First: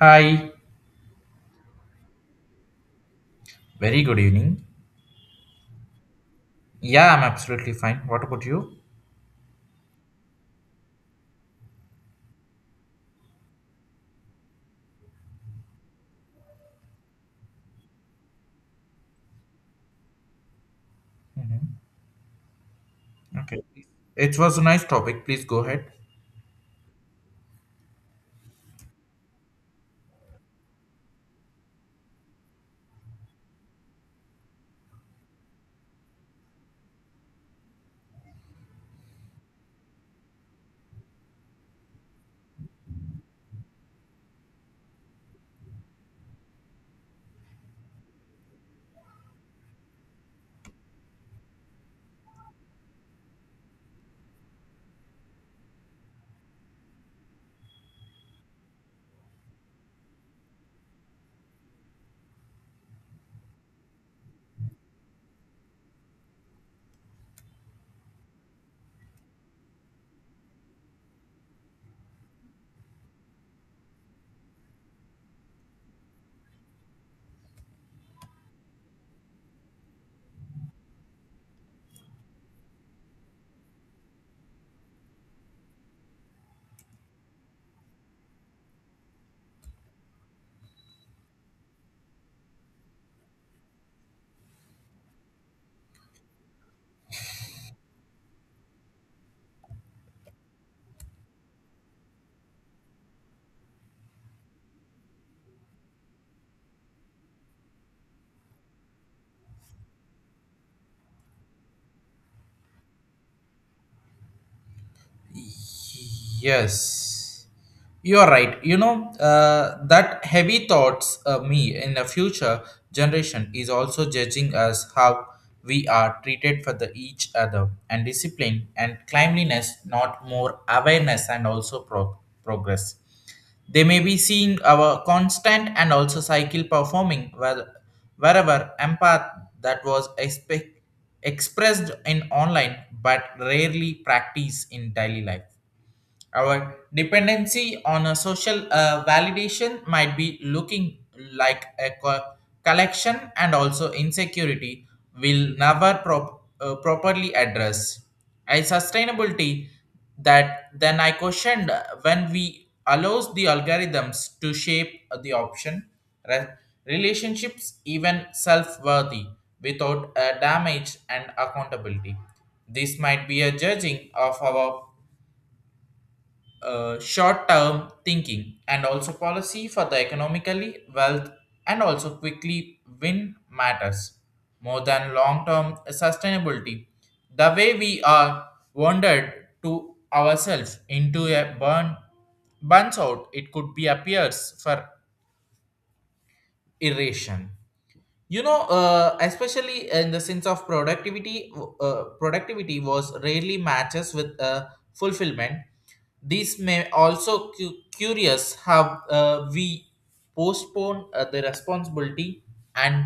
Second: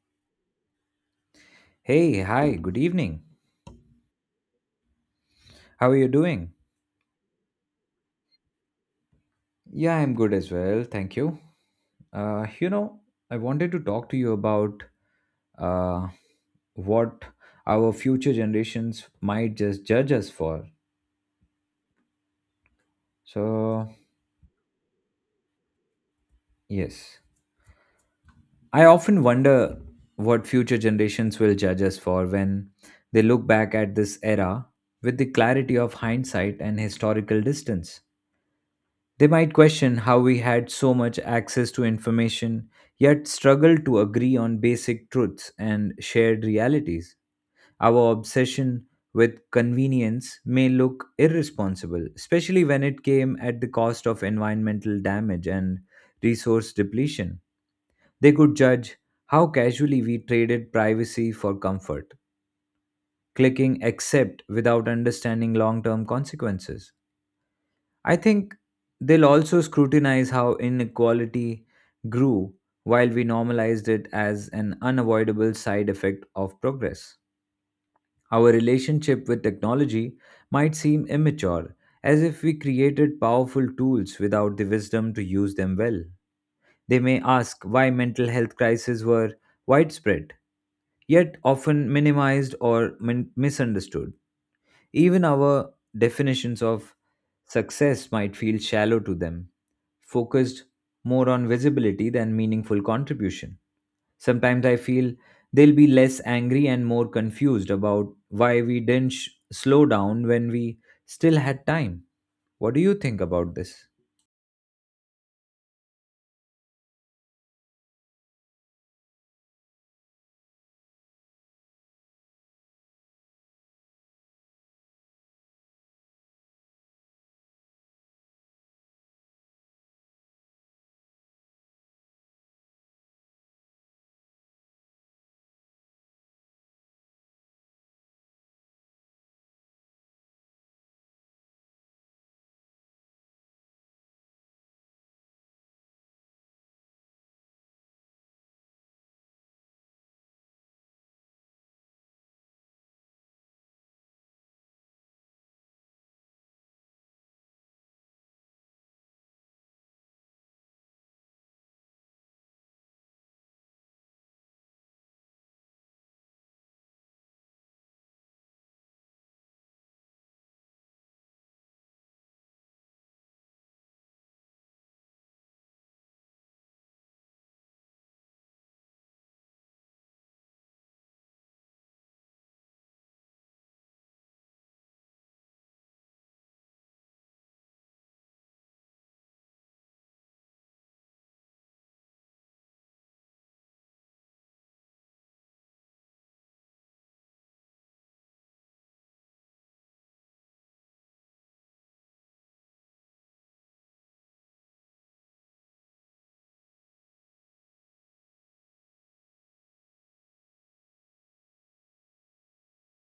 Hi, Hey, hi, good evening. very good evening. How are you doing? Yeah, I'm absolutely fine. What about you? Yeah, I'm good as well. Thank you. Uh, you know, I wanted to talk to you about uh, what our future generations might just judge us for. Okay. So, It was a nice topic. Please go ahead. yes, I often wonder what future generations will judge us for when they look back at this era with the clarity of hindsight and historical distance. They might question how we had so much access to information, yet struggle to agree on basic truths and shared realities. Our obsession with convenience may look irresponsible, especially when it came at the cost of environmental damage and resource depletion. They could judge how casually we traded privacy for comfort, clicking accept without understanding long term consequences. I think they'll also scrutinize how inequality grew while we normalized it as an unavoidable side effect of progress. Our relationship with technology might seem immature, as if we created powerful tools without the wisdom to use them well. They may ask why mental health crises were widespread, yet often minimized or misunderstood. Even our definitions of success might feel shallow to them, focused more on visibility than meaningful contribution. Sometimes I feel they'll be less angry and more confused about why we didn't slow down when we still had time. What do you think about this? Yes. You are right. You know, that heavy thoughts me in the future generation is also judging us how we are treated for the each other and discipline and cleanliness, not more awareness and also progress. They may be seeing our constant and also cycle performing wherever empath that was expressed in online but rarely practiced in daily life. Our dependency on a social validation might be looking like a collection and also insecurity will never properly address. A sustainability that then I questioned when we allows the algorithms to shape the option, re- relationships even self-worthy without damage and accountability. This might be a judging of our short-term thinking and also policy for the economically wealth and also quickly win matters more than long-term sustainability. The way we are wandered to ourselves into a burns out, it could be appears for irration, you know, especially in the sense of productivity was rarely matches with fulfillment, these may also curious how we postpone the responsibility and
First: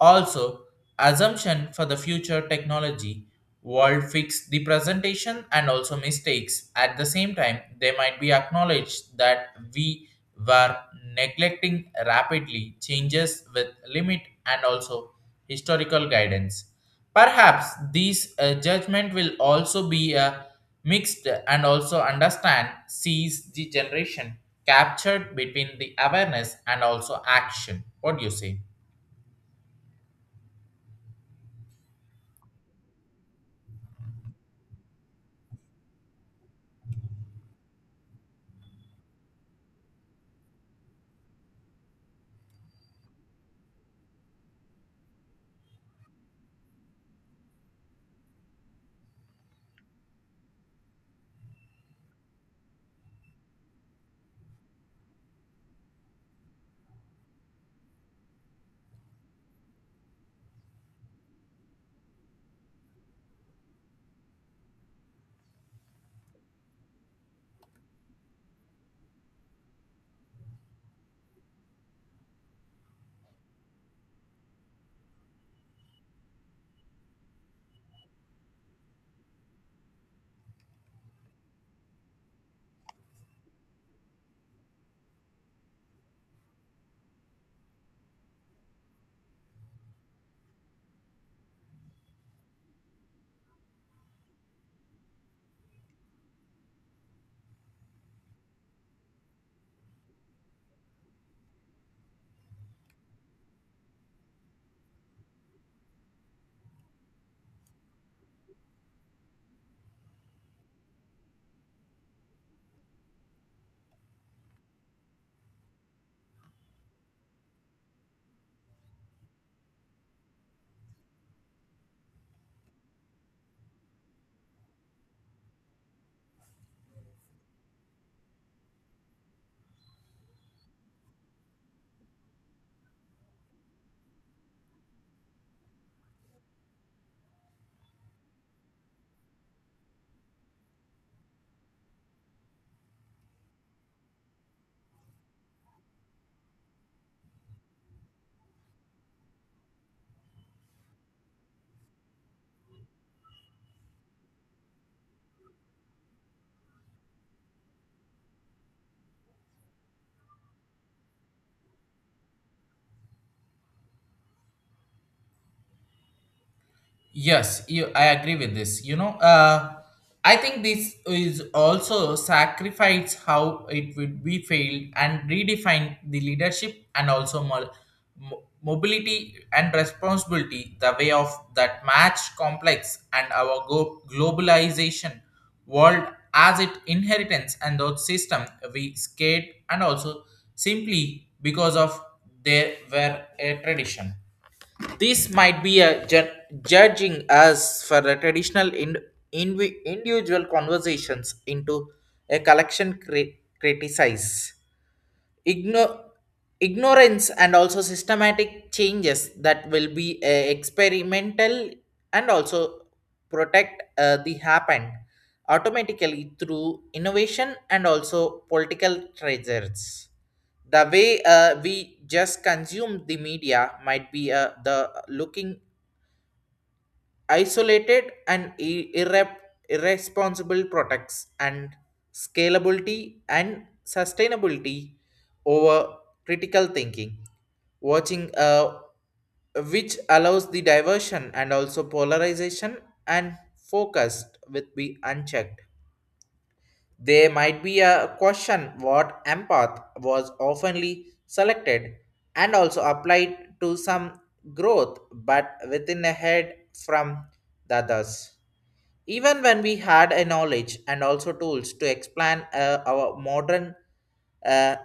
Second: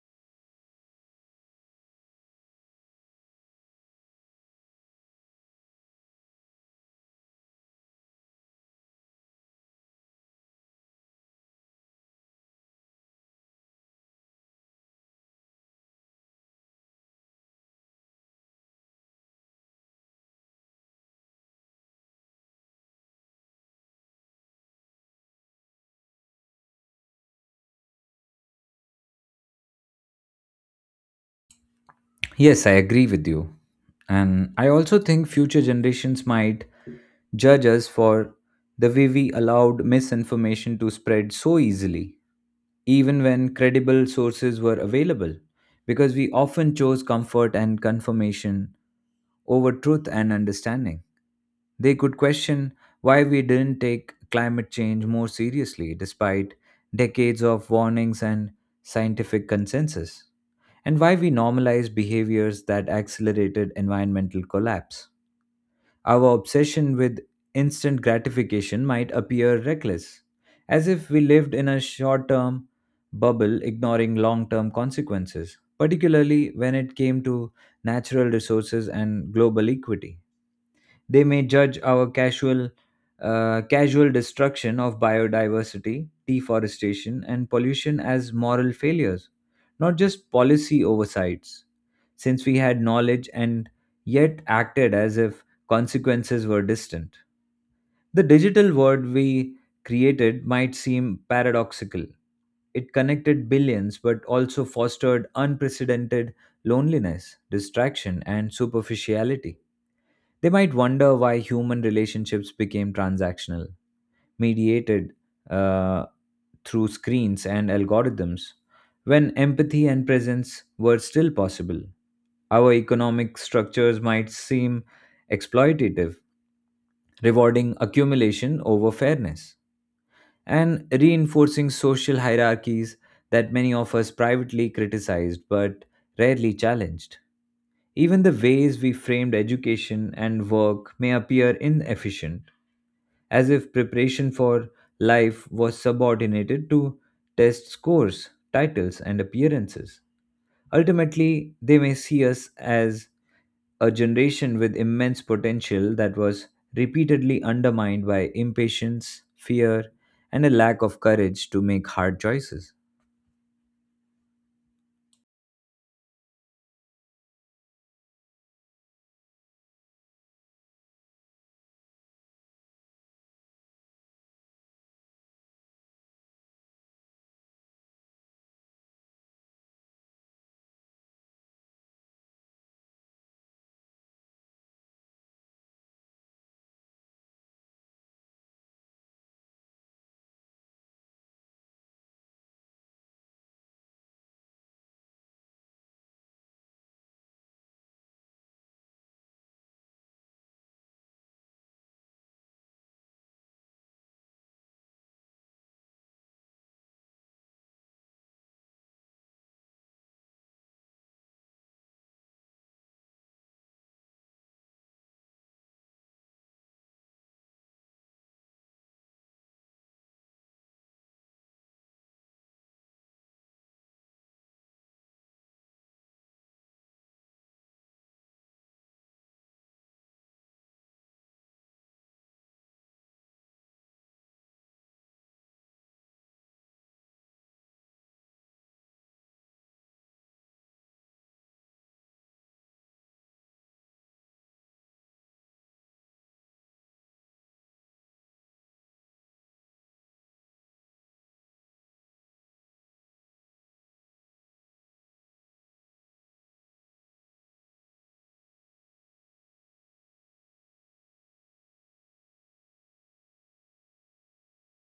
also assumption for the future technology world fix the presentation and also mistakes at the same time they might be acknowledged that we were neglecting rapidly changes with limit and also historical guidance. Perhaps these judgment will also be mixed and also understand sees the generation captured between the awareness and also action. What do you say? Yes, I agree with you. And I also think future generations might judge us for the way we allowed misinformation to spread so easily even when credible sources were available, because we often chose comfort and confirmation over truth and understanding. They could question why we didn't take climate change more seriously despite decades of warnings and scientific consensus, and why we normalized behaviors that accelerated environmental collapse. Our obsession with instant gratification might appear reckless, as if we lived in a short term bubble ignoring long term consequences, particularly when it came to natural resources and global equity. They may judge our casual destruction of biodiversity, deforestation, and pollution as moral failures, not just policy oversights. Since we had knowledge and yet acted as if consequences were distant, the digital world we created might seem paradoxical. It connected billions but also fostered unprecedented loneliness, distraction, and superficiality. They might wonder why human relationships became transactional, mediated uh, through screens and algorithms, when empathy and presence were still possible. Our economic structures might seem exploitative, rewarding accumulation over fairness, and reinforcing social hierarchies that many of us privately criticized but rarely challenged. Even the ways we framed education and work may appear inefficient, as if preparation for life was subordinated to test scores, titles, and appearances. Ultimately, they may see us as a generation with immense potential that was repeatedly undermined by impatience, fear, and a lack of courage to make hard choices. Yes, you, I agree with this. You know, I think this is also sacrifice how it would be failed and redefine the leadership and also mobility and responsibility, the way of that match complex and our globalization world as it inheritance and those system we scared and also simply because of they were a tradition, this might be a judging us for the traditional in- invi individual conversations into a collection criticize. Igno- Ignorance and also systematic changes that will be experimental and also protect the happen automatically through innovation and also political treasures, the way we just consume the media might be the looking isolated and irresponsible products and scalability and sustainability over critical thinking watching which allows the diversion and also polarization and focused with be unchecked, there might be a question what empath was oftenly selected and also applied to some growth but within a head from the others. Even when we had a knowledge and also tools to explain our modern a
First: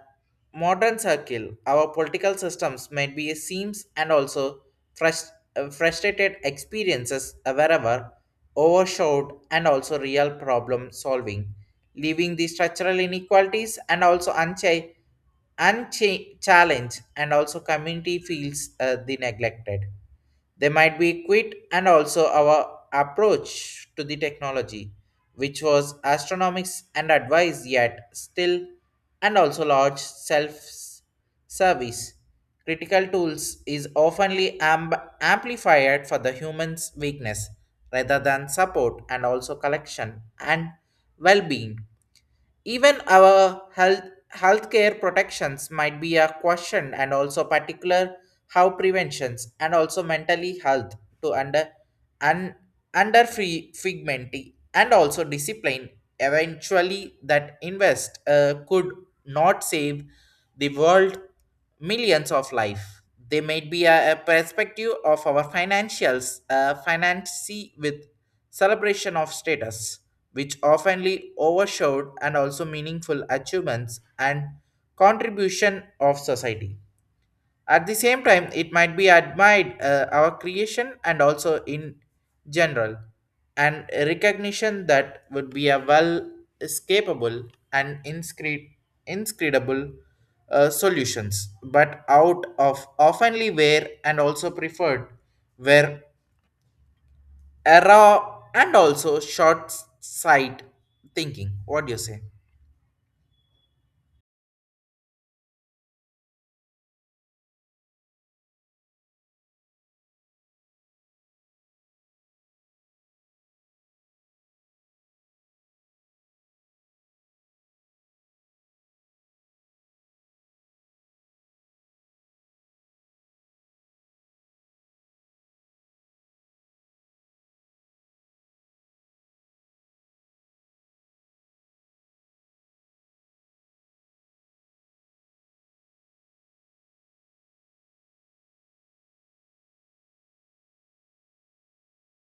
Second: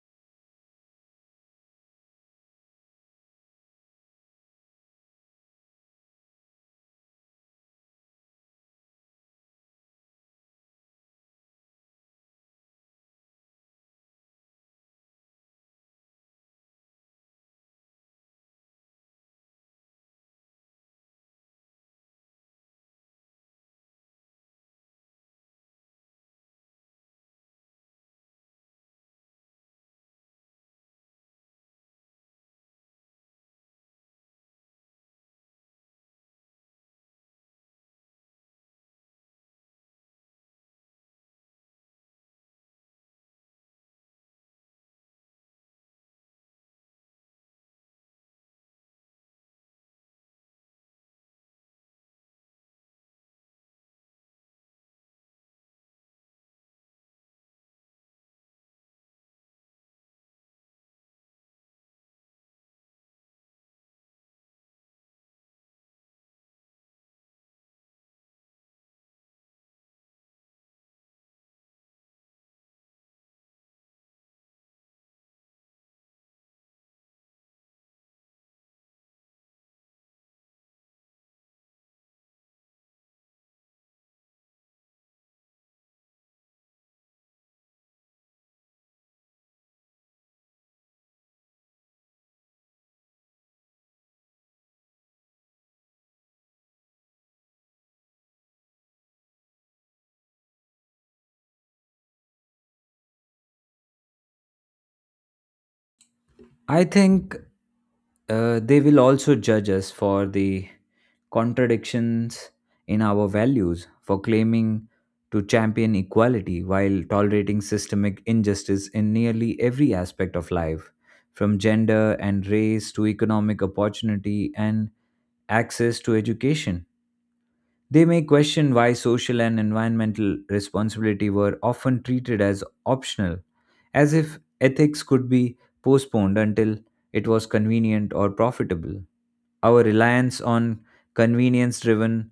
modern circle, our political systems might be a seams and also frust- frustrated experiences wherever overshadowed and also real problem solving, leaving the structural inequalities and also unchecked unchallenged and also community feels the neglected, they might be quit and also our approach to the technology, which was astronomics and advice yet still and also large self-service. Critical tools is oftenly amplified for the human's weakness rather than support and also collection and well-being, even our healthcare protections might be a question and also particular how preventions and also mentally health to under and under free figmenty and also discipline eventually that invest could not save the world millions of life. They might be a perspective of our financials, financy with celebration of status, which oftenly overshadowed and also meaningful achievements and contribution of society. At the same time, it might be admired our creation and also in general, and recognition that would be a well escapable and inscrutable solutions, but out of oftenly where and also preferred where error and also short sight thinking. What do you say? I think they will also judge us for the contradictions in our values, for claiming to champion equality while tolerating systemic injustice in nearly every aspect of life, from gender and race to economic opportunity and access to education. They may question why social and environmental responsibility were often treated as optional, as if ethics could be postponed until it was convenient or profitable. Our reliance on convenience driven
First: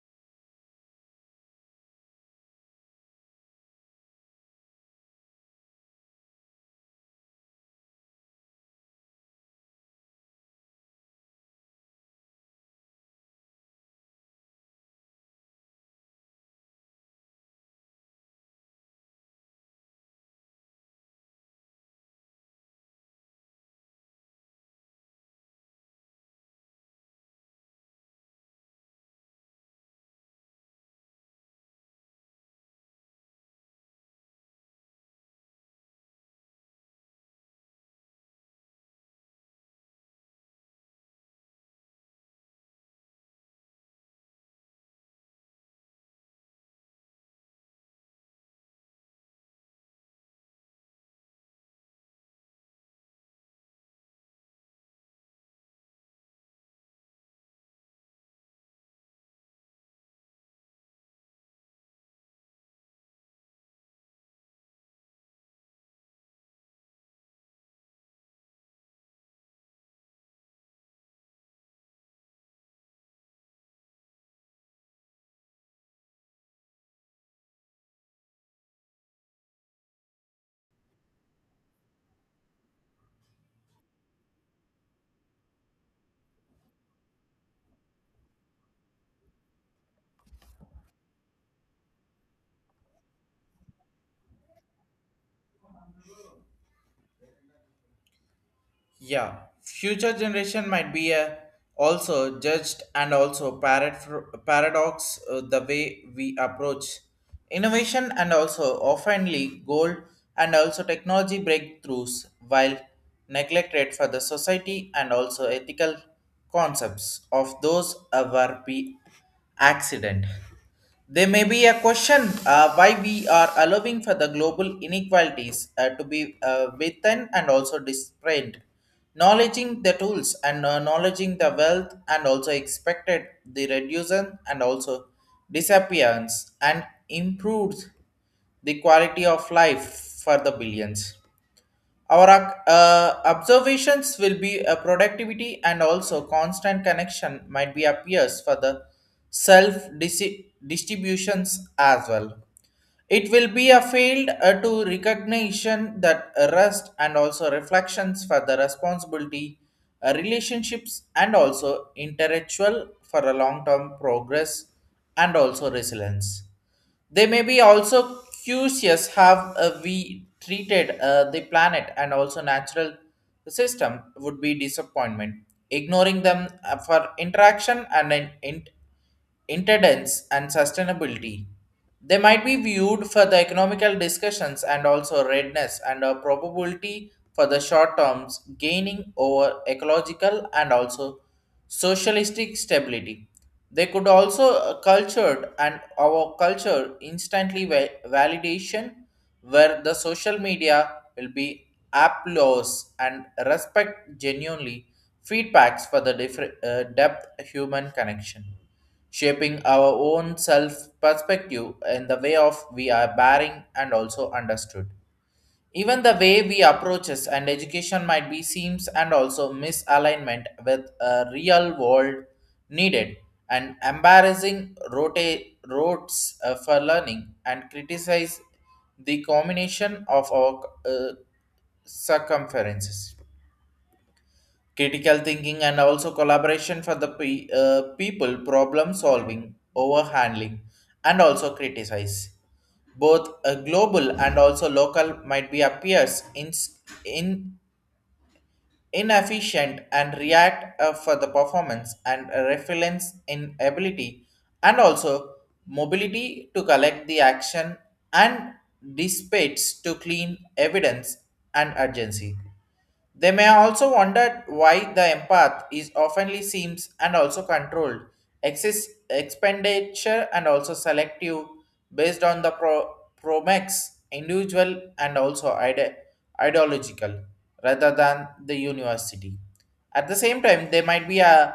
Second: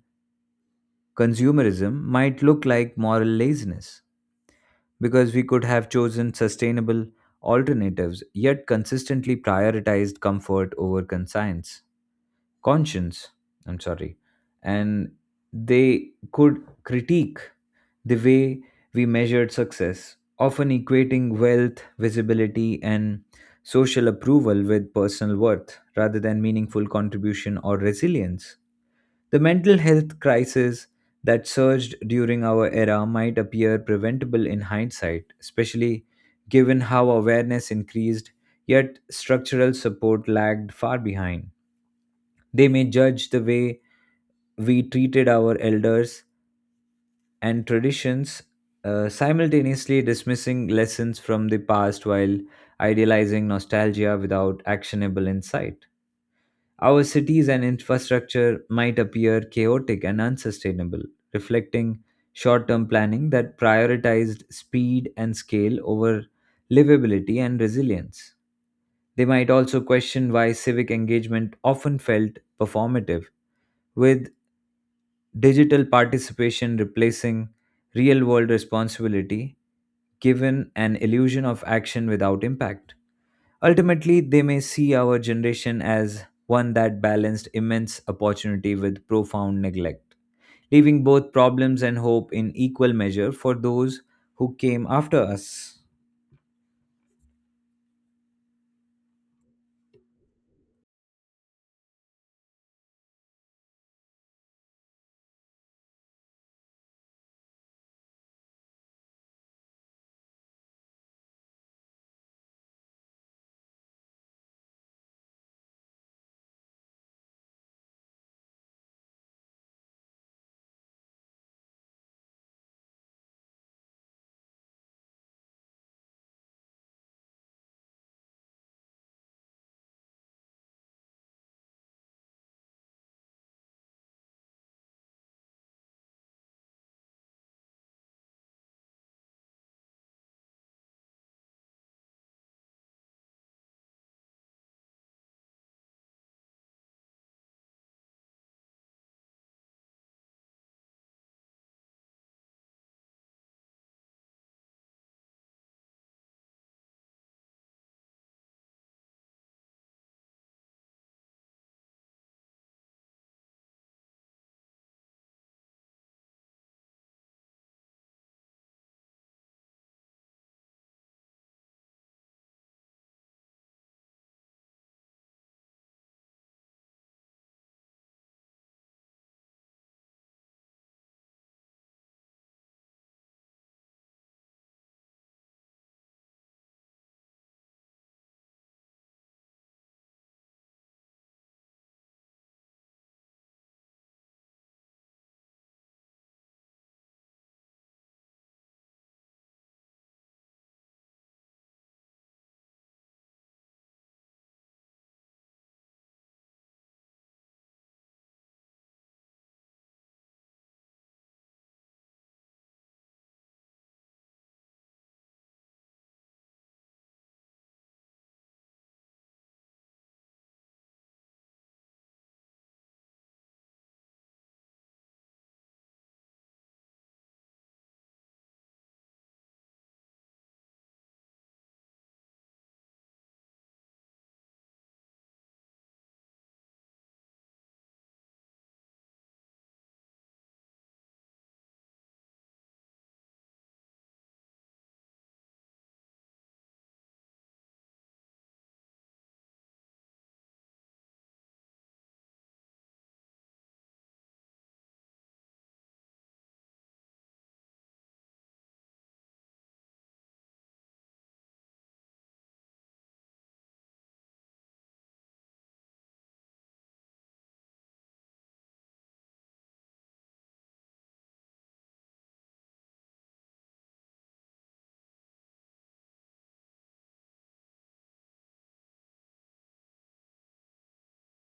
consumerism might look like moral laziness, because we could have chosen sustainable alternatives yet consistently prioritized comfort over conscience. I'm sorry. And they could critique the way we measured success, often equating wealth, visibility, and social approval with personal worth rather than meaningful contribution or resilience. The mental health crisis that surged during our era might appear preventable in hindsight, especially given how awareness increased yet structural support lagged far behind. They may judge the way we treated our elders and traditions, simultaneously dismissing lessons from the past while idealizing nostalgia without actionable insight. Our cities and infrastructure might appear chaotic and unsustainable, reflecting short term planning that prioritized speed and scale over livability and resilience. They might also question why civic engagement often felt performative, with digital participation replacing real world responsibility, given an illusion of action without impact. Ultimately, they may see our generation as one that balanced immense opportunity with profound neglect, leaving both problems and hope in equal measure for those who came after us. Yeah, future generation might be also judged and also paradox the way we approach innovation and also oftenly goal and also technology breakthroughs while neglected for the society and also ethical concepts of those ever be accident. There may be a question why we are allowing for the global inequalities to be within and also displayed. Knowledging the tools and acknowledging the wealth and also expected the reduction and also disappearance and improves the quality of life for the billions. Our observations will be a productivity and also constant connection might be appears for the self distributions as well. It will be a field to recognition that rest and also reflections for the responsibility, relationships and also intellectual for a long-term progress and also resilience. They may be also curious how we treated the planet and also natural system would be disappointment. Ignoring them for interaction and an interdence and sustainability. They might be viewed for the economical discussions and also readiness and a probability for the short terms gaining over ecological and also socialistic stability. They could also cultured and our culture instantly validation where the social media will be applause and respect genuinely feedbacks for the different depth human connection shaping our own self perspective in the way of we are bearing and also understood, even the way we approaches and education might be seems and also misalignment with a real world needed and embarrassing roads for learning and criticize the combination of our circumferences. Critical thinking and also collaboration for the people, problem solving, overhandling, and also criticize both a global and also local might be appears in inefficient and react for the performance and resilience in ability and also mobility to collect the action and dispatch to clean evidence and urgency. They may also wonder why the empath is oftenly seems and also controlled, excess expenditure and also selective based on the Promax, individual and also ideological rather than the university. At the same time, they might be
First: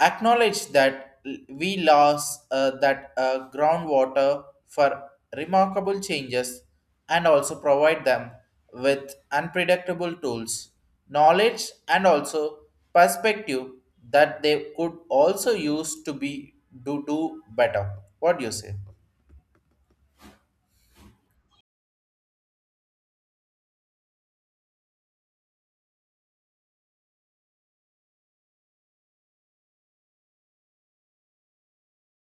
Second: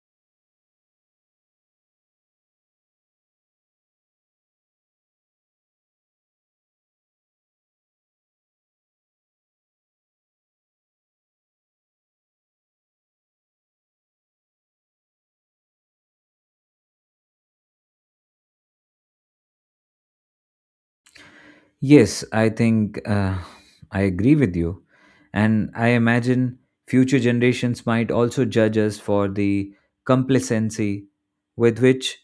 acknowledge that we lost that groundwater for remarkable changes and also provide them with unpredictable tools, knowledge, and also perspective that they could also use to be do better. What do you say? Yes, I think I agree with you. And I imagine future generations might also judge us for the complacency with which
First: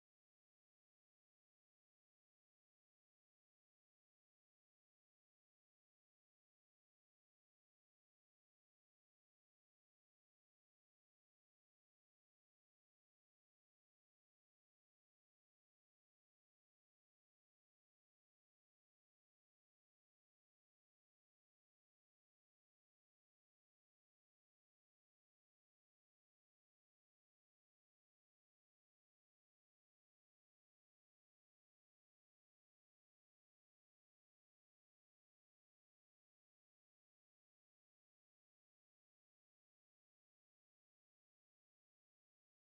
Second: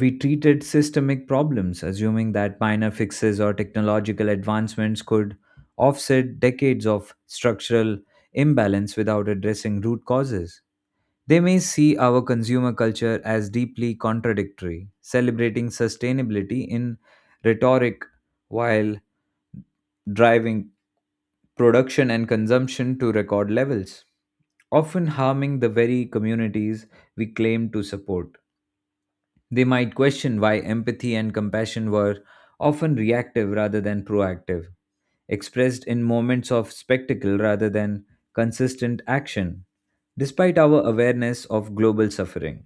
we treated systemic problems, assuming that minor fixes or technological advancements could offset decades of structural imbalance without addressing root causes. They may see our consumer culture as deeply contradictory, celebrating sustainability in rhetoric while driving production and consumption to record levels, often harming the very communities we claim to support. They might question why empathy and compassion were often reactive rather than proactive, expressed in moments of spectacle rather than consistent action, despite our awareness of global suffering.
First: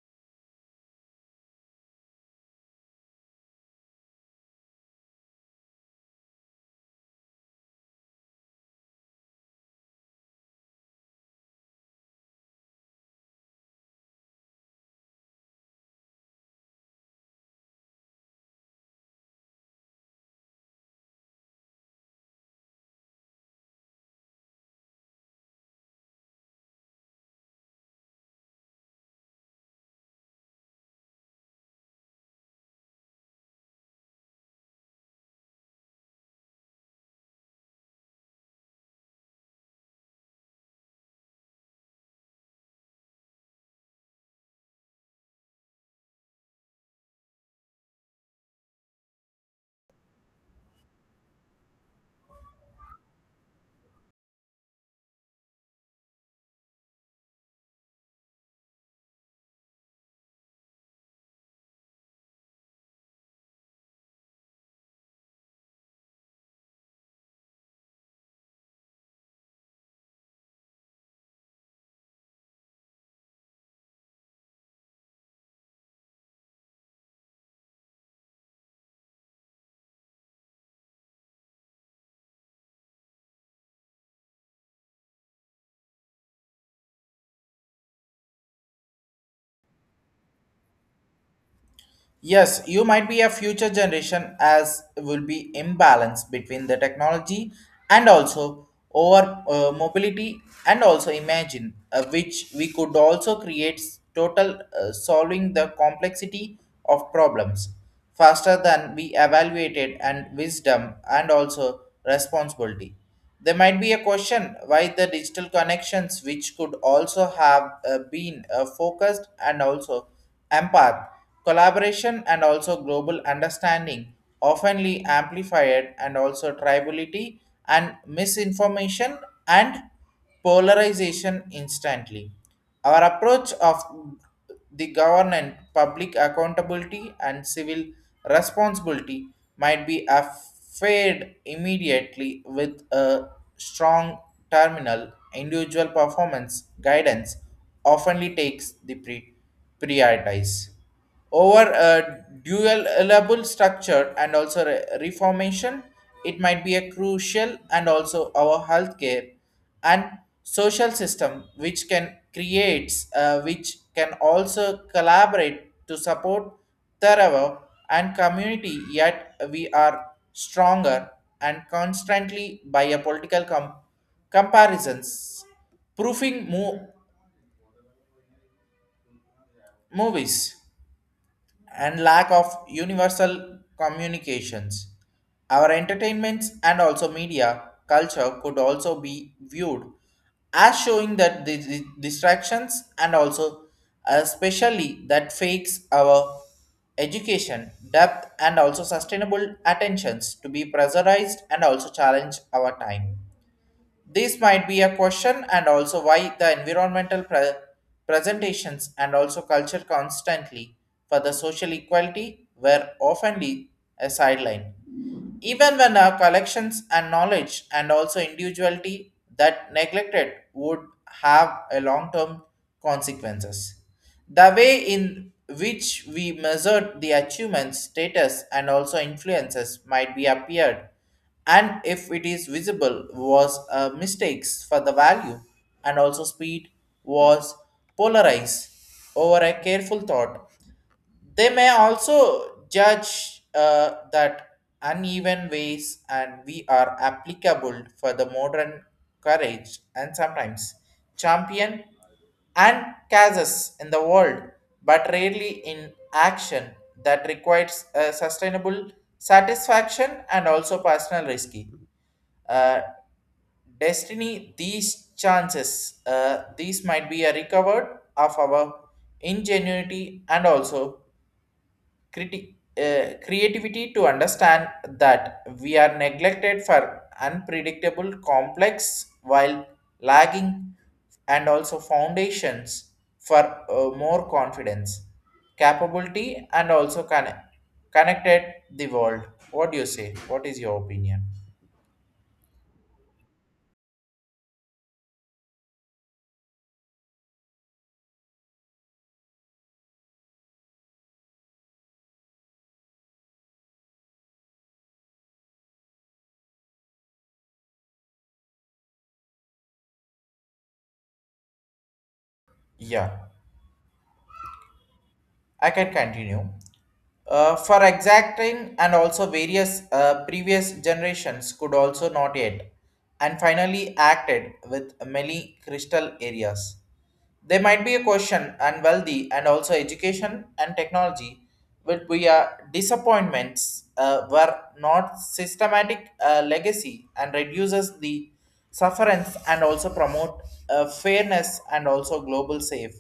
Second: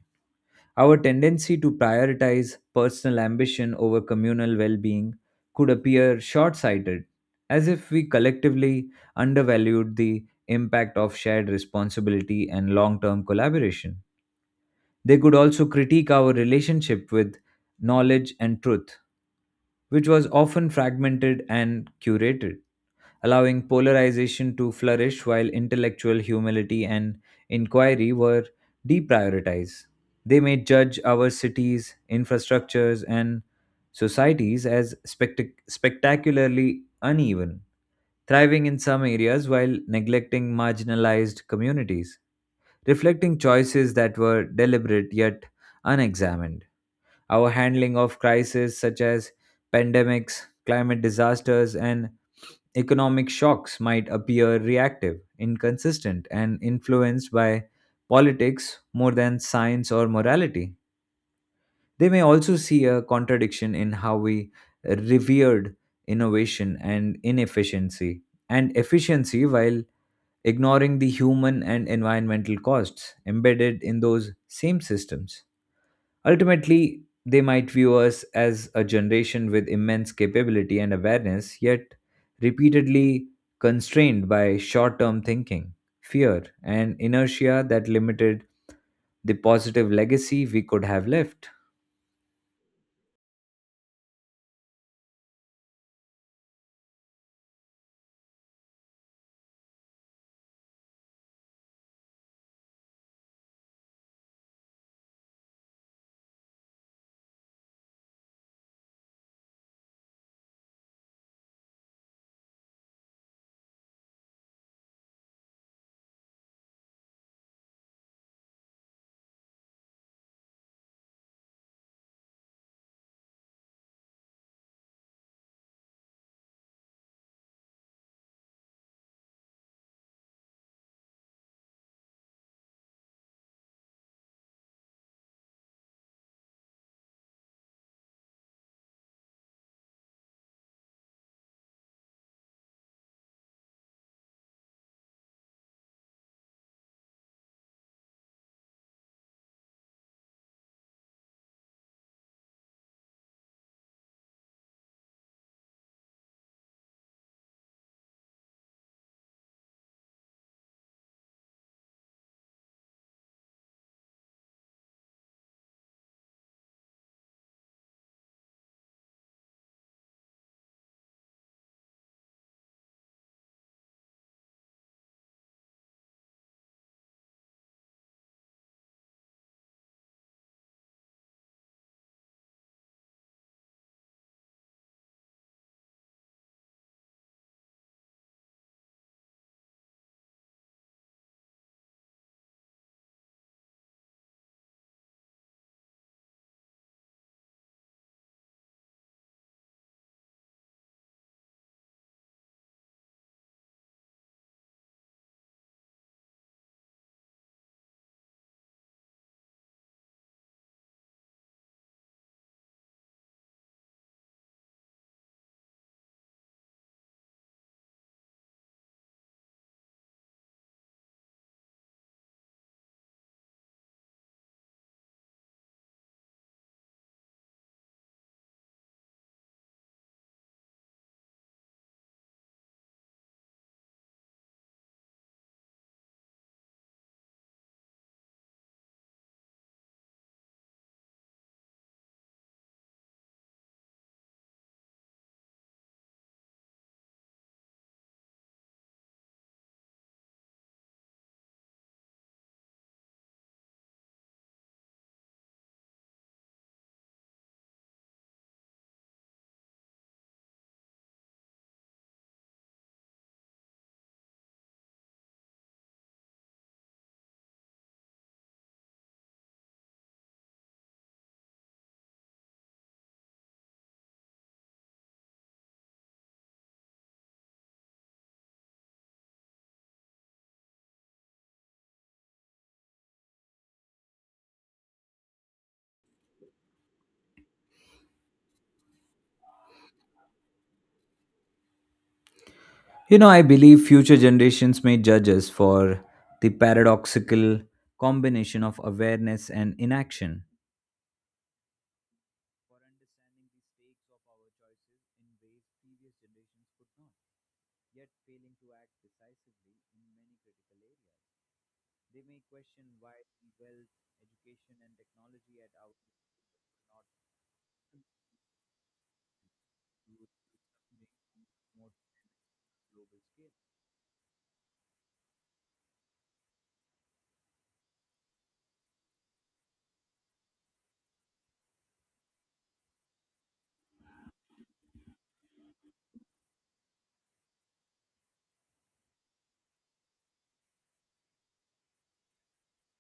Our tendency to prioritize personal ambition over communal well being could appear short sighted, as if we collectively undervalued the impact of shared responsibility and long term collaboration. They could also critique our relationship with knowledge and truth, which was often fragmented and curated, allowing polarization to flourish while intellectual humility and inquiry were deprioritized. They may judge our cities, infrastructures, and societies as spectacularly uneven, thriving in some areas while neglecting marginalized communities, reflecting choices that were deliberate yet unexamined. Our handling of crises such as pandemics, climate disasters, and economic shocks might appear reactive, inconsistent, and influenced by politics more than science or morality. They may also see a contradiction in how we revered innovation and efficiency while ignoring the human and environmental costs embedded in those same systems. Ultimately, they might view us as a generation with immense capability and awareness, yet repeatedly constrained by short term thinking, fear, and inertia that limited the positive legacy we could have left. Yes, you might be a future generation as will be imbalance between the technology and also over mobility and also imagine which we could also create total solving the complexity of problems faster than we evaluated and wisdom and also responsibility. There might be a question why the digital connections, which could also have been focused and also empath, collaboration and also global understanding, oftenly amplified and also tribality and misinformation and polarization instantly. Our approach of the government, public accountability, and civil responsibility might be affected immediately with a strong terminal. Individual performance guidance often takes the prioritize. Over a dualable structure and also reformation, it might be a crucial and also our healthcare and social system which can creates which can also collaborate to support Tarawa and community yet we are stronger and constantly by a political comparisons proofing movies and lack of universal communications. Our entertainments and also media culture could also be viewed as showing that the distractions and also especially that fakes our education depth and also sustainable attentions to be pressurized and also challenge our time, this might be a question and also why the environmental presentations and also culture constantly for the social equality were often a sideline. Even when our collections and knowledge and also individuality that neglected would have a long-term consequences. The way in which we measured the achievements, status, and also influences might be appeared and if it is visible was mistakes for the value and also speed was polarized over a careful thought, they may also judge that uneven ways and we are applicable for the modern courage and sometimes champion and causes in the world, but rarely in action that requires a sustainable satisfaction and also personal risky. Uh, Destiny, these chances, these might be a recovered of our ingenuity and also criti- creativity to understand that we are neglected for unpredictable complex while lagging and also foundations for more confidence capability and also connected the world. What do you say? What is your opinion? You know, I believe future generations may judge us for the paradoxical combination of awareness and inaction. Yeah, I can continue. For exacting and also various previous generations could also not yet and finally acted with many crystal areas. There might be a question and wealthy and also education and technology will be a disappointments were not systematic legacy and reduces the sufferance and also promote fairness and also global safe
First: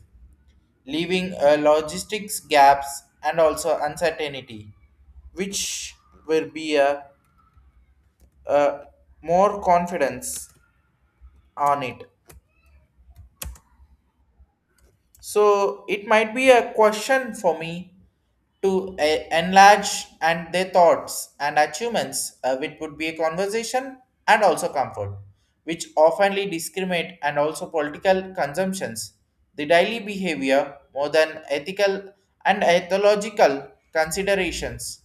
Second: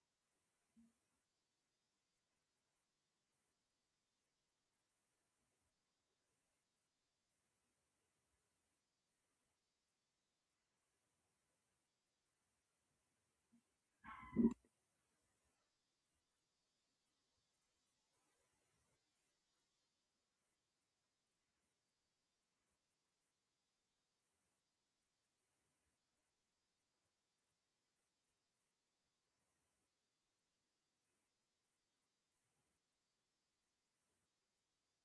leaving a logistics gaps and also uncertainty, which will be a more confidence on it. So it might be a question for me to enlarge and their thoughts and achievements, which would be a conversation and also comfort, which oftenly discriminate and also political consumptions, the daily behavior more than ethical and ethological considerations.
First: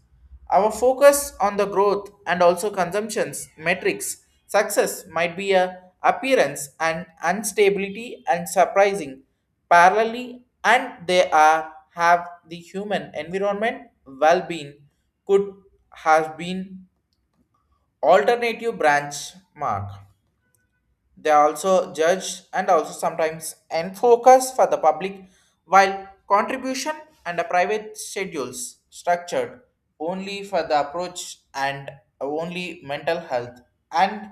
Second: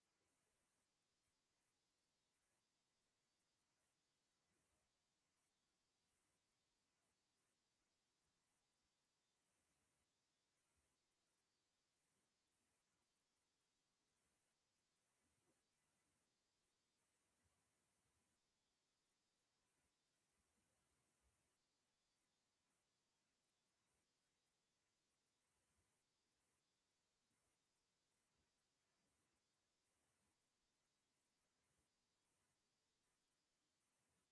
Our focus on the growth and also consumptions metrics success might be a appearance and instability and surprising parallelly and they are have the human environment well-being could have been alternative branch mark, they also judge and also sometimes end focus for the public, while contribution and the private schedules structured only for the approach and only mental health and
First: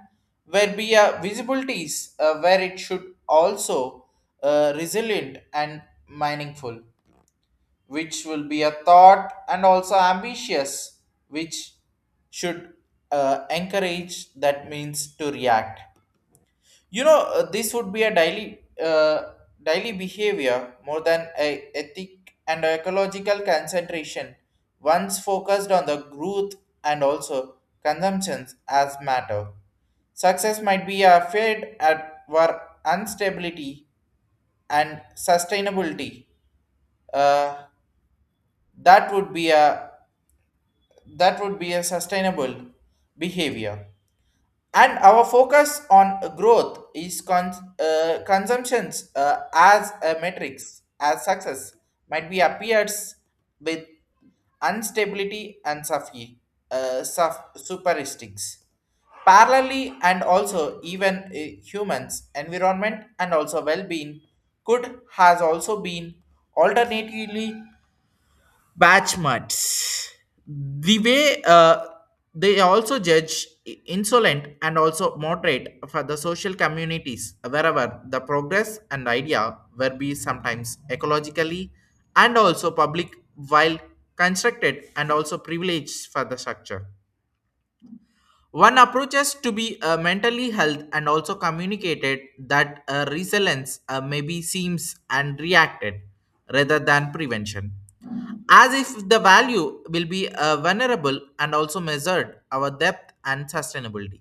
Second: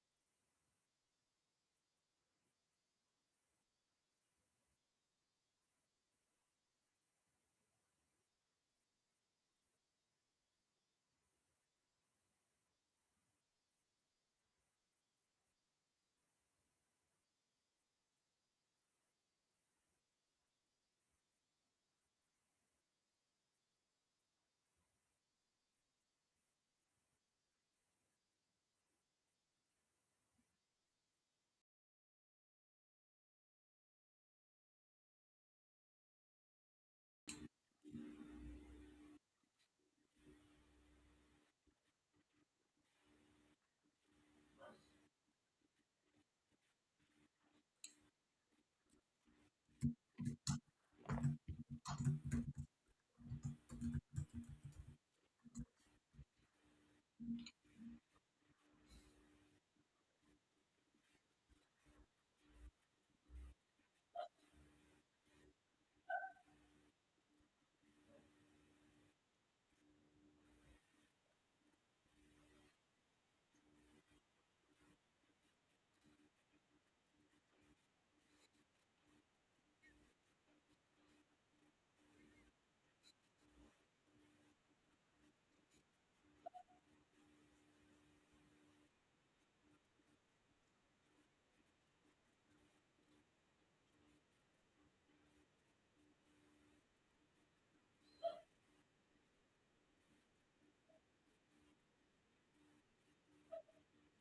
where be a visibility is where it should also resilient and meaningful which will be a thought and also ambitious which should encourage that means to react. You know, this would be a daily behavior more than a ethic and ecological concentration. Once focused on the growth and also consumptions as matter. Success might be a fed at war instability and sustainability. Uh, that would be a sustainable behavior. And our focus on growth is consumptions as a matrix as success might be appears with instability and superistics parallelly and also even humans environment and also well-being could has also been alternatively batch mats, the way they also judge insolent and also moderate for the social communities wherever the progress and idea will be sometimes ecologically and also public while constructed and also privileged for the structure, one approaches to be mentally health and also communicated that resilience maybe seems and reacted rather than prevention. As if the value will be vulnerable and also measured our depth and sustainability.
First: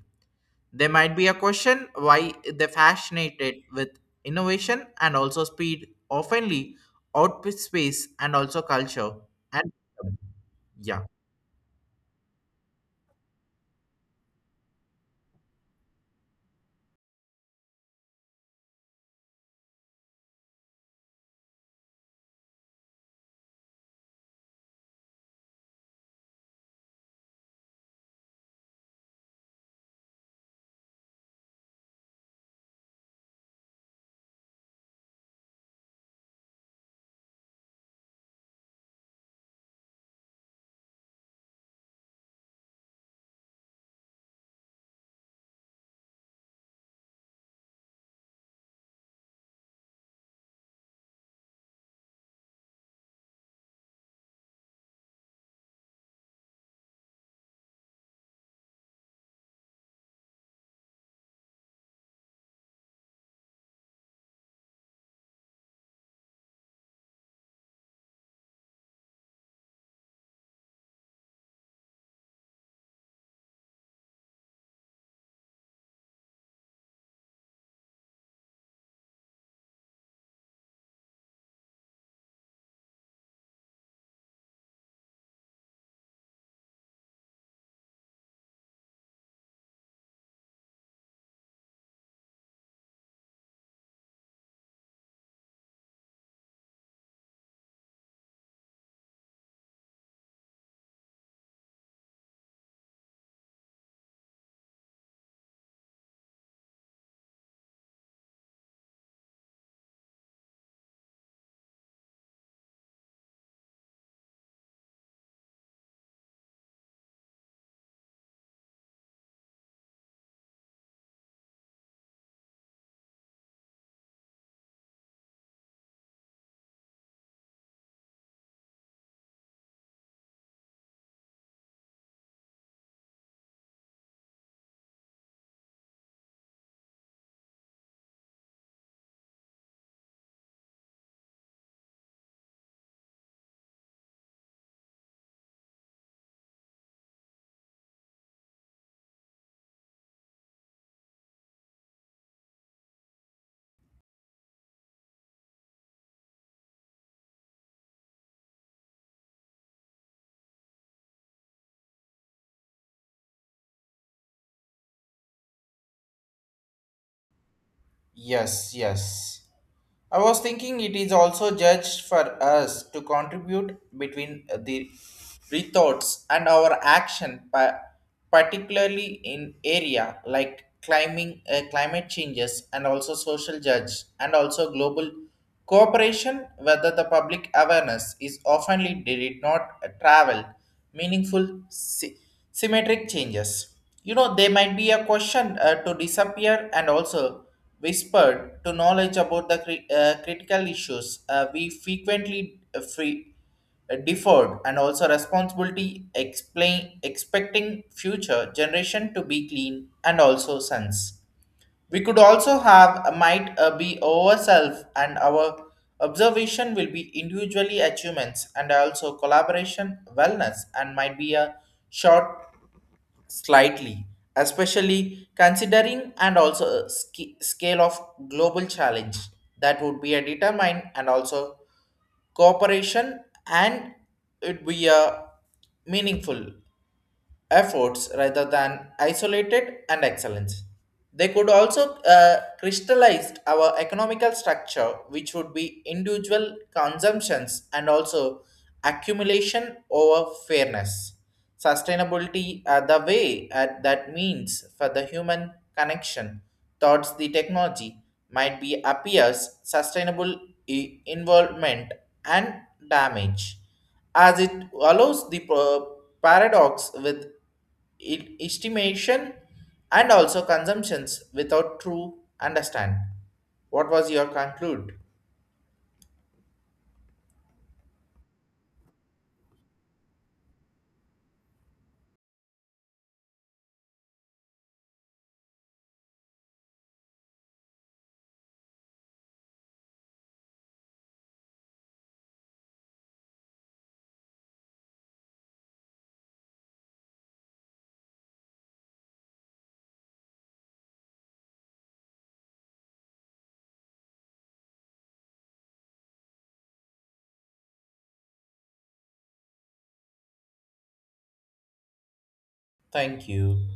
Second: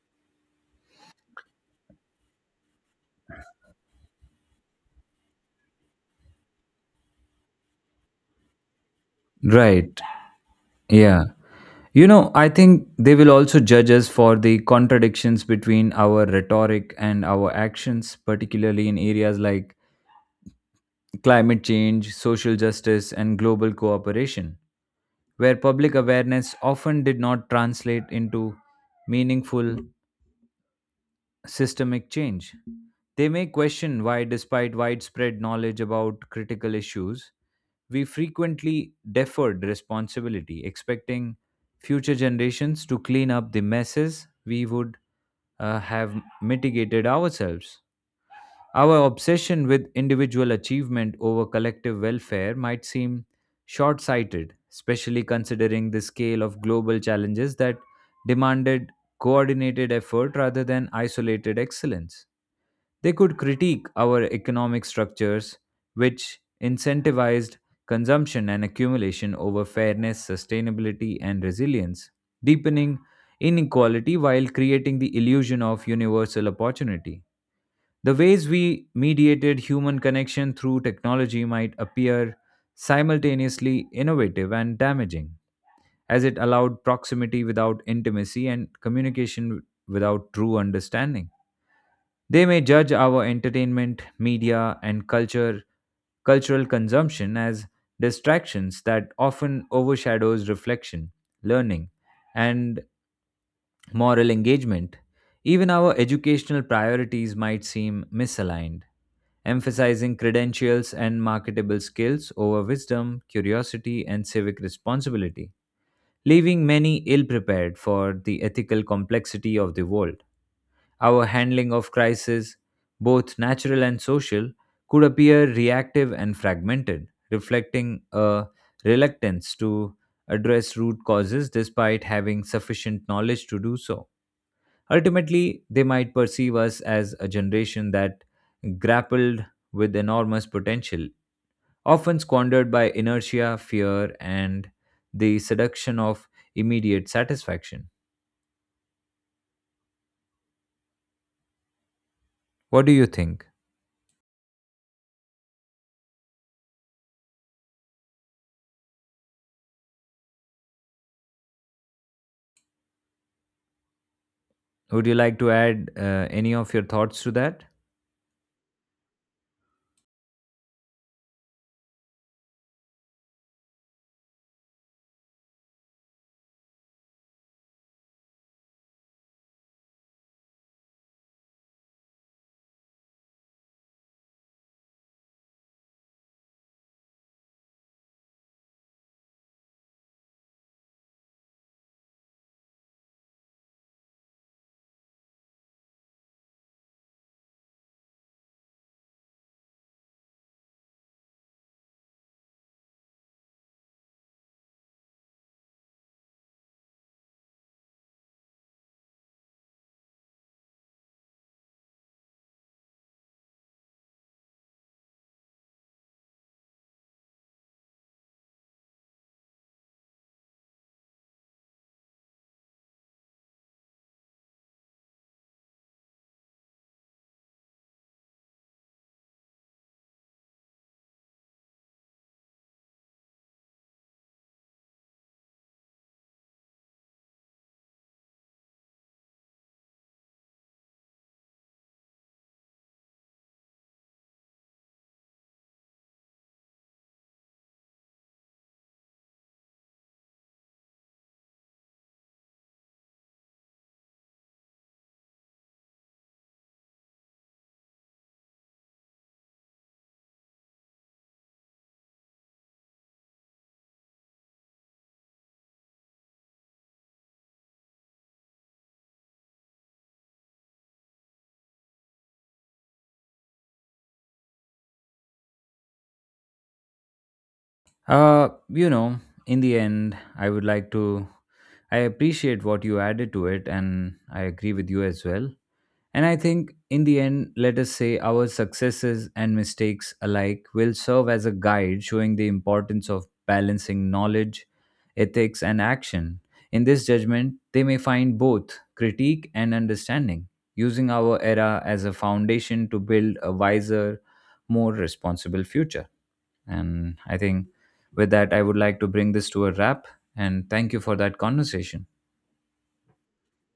There might be a question why they fascinated with innovation and also speed, oftenly outpace space and also culture, and Right, yeah. yeah. You know, I think they will also judge us for the contradictions between our rhetoric and our actions, particularly in areas like climate change, social justice, and global cooperation, where public awareness often did not translate into meaningful systemic change. They may question why, despite widespread knowledge about critical issues, we frequently deferred responsibility, expecting future generations to clean up the messes we would have mitigated ourselves. Our obsession with individual achievement over collective welfare might seem short sighted, especially considering the scale of global challenges that demanded coordinated effort rather than isolated excellence. They could critique our economic structures, which incentivized consumption and accumulation over fairness, sustainability, and resilience, deepening inequality while creating the illusion of universal opportunity. The ways we mediated human connection through technology might appear simultaneously innovative and damaging, as it allowed proximity without intimacy and communication without true understanding. They may judge our entertainment, media, and culture cultural consumption as distractions that often overshadows reflection, learning, and moral engagement. Even our educational priorities might seem misaligned, emphasizing credentials and marketable skills over wisdom, curiosity, and civic responsibility, leaving many ill prepared for the ethical complexity of the world. Our handling of crises, both natural and social, could appear reactive and fragmented, reflecting a reluctance to address root causes despite having sufficient knowledge to do so. Ultimately, they might perceive us as a generation that grappled with enormous potential, often squandered by inertia, fear, and the seduction of immediate satisfaction. What do you think? Would you like to add any of your thoughts to that? Yes, yes. I was thinking it is also judged for us to contribute between the rethoughts and our action, particularly in area like climate changes, and also social judge, and also global cooperation, whether the public awareness is oftenly did not travel meaningful symmetric changes. You know, there might be a question to disappear and also whispered to knowledge about the critical issues we frequently deferred and also responsibility explain expecting future generation to be clean and also sense we could also have a might be our, and our observation will be individually achievements and also collaboration wellness and might be a short slightly, especially considering and also a scale of global challenge that would be a determine and also cooperation and it be a meaningful efforts rather than isolated and excellence. They could also crystallize our economical structure, which would be individual consumptions and also accumulation over fairness. Sustainability, the way that means for the human connection towards the technology, might be appears sustainable involvement and damage as it allows the paradox with estimation and also consumptions without true understand. What was your conclude? Uh, you know, in the end, I would like to. I appreciate what you added to it, and I agree with you as well. And I think in the end, let us say our successes and mistakes alike will serve as a guide showing the importance of balancing knowledge, ethics, and action. In this judgment, they may find both critique and understanding, using our era as a foundation to build a wiser, more responsible future. And I think with that, I would like to bring this to a wrap. And thank you for that conversation. Thank you.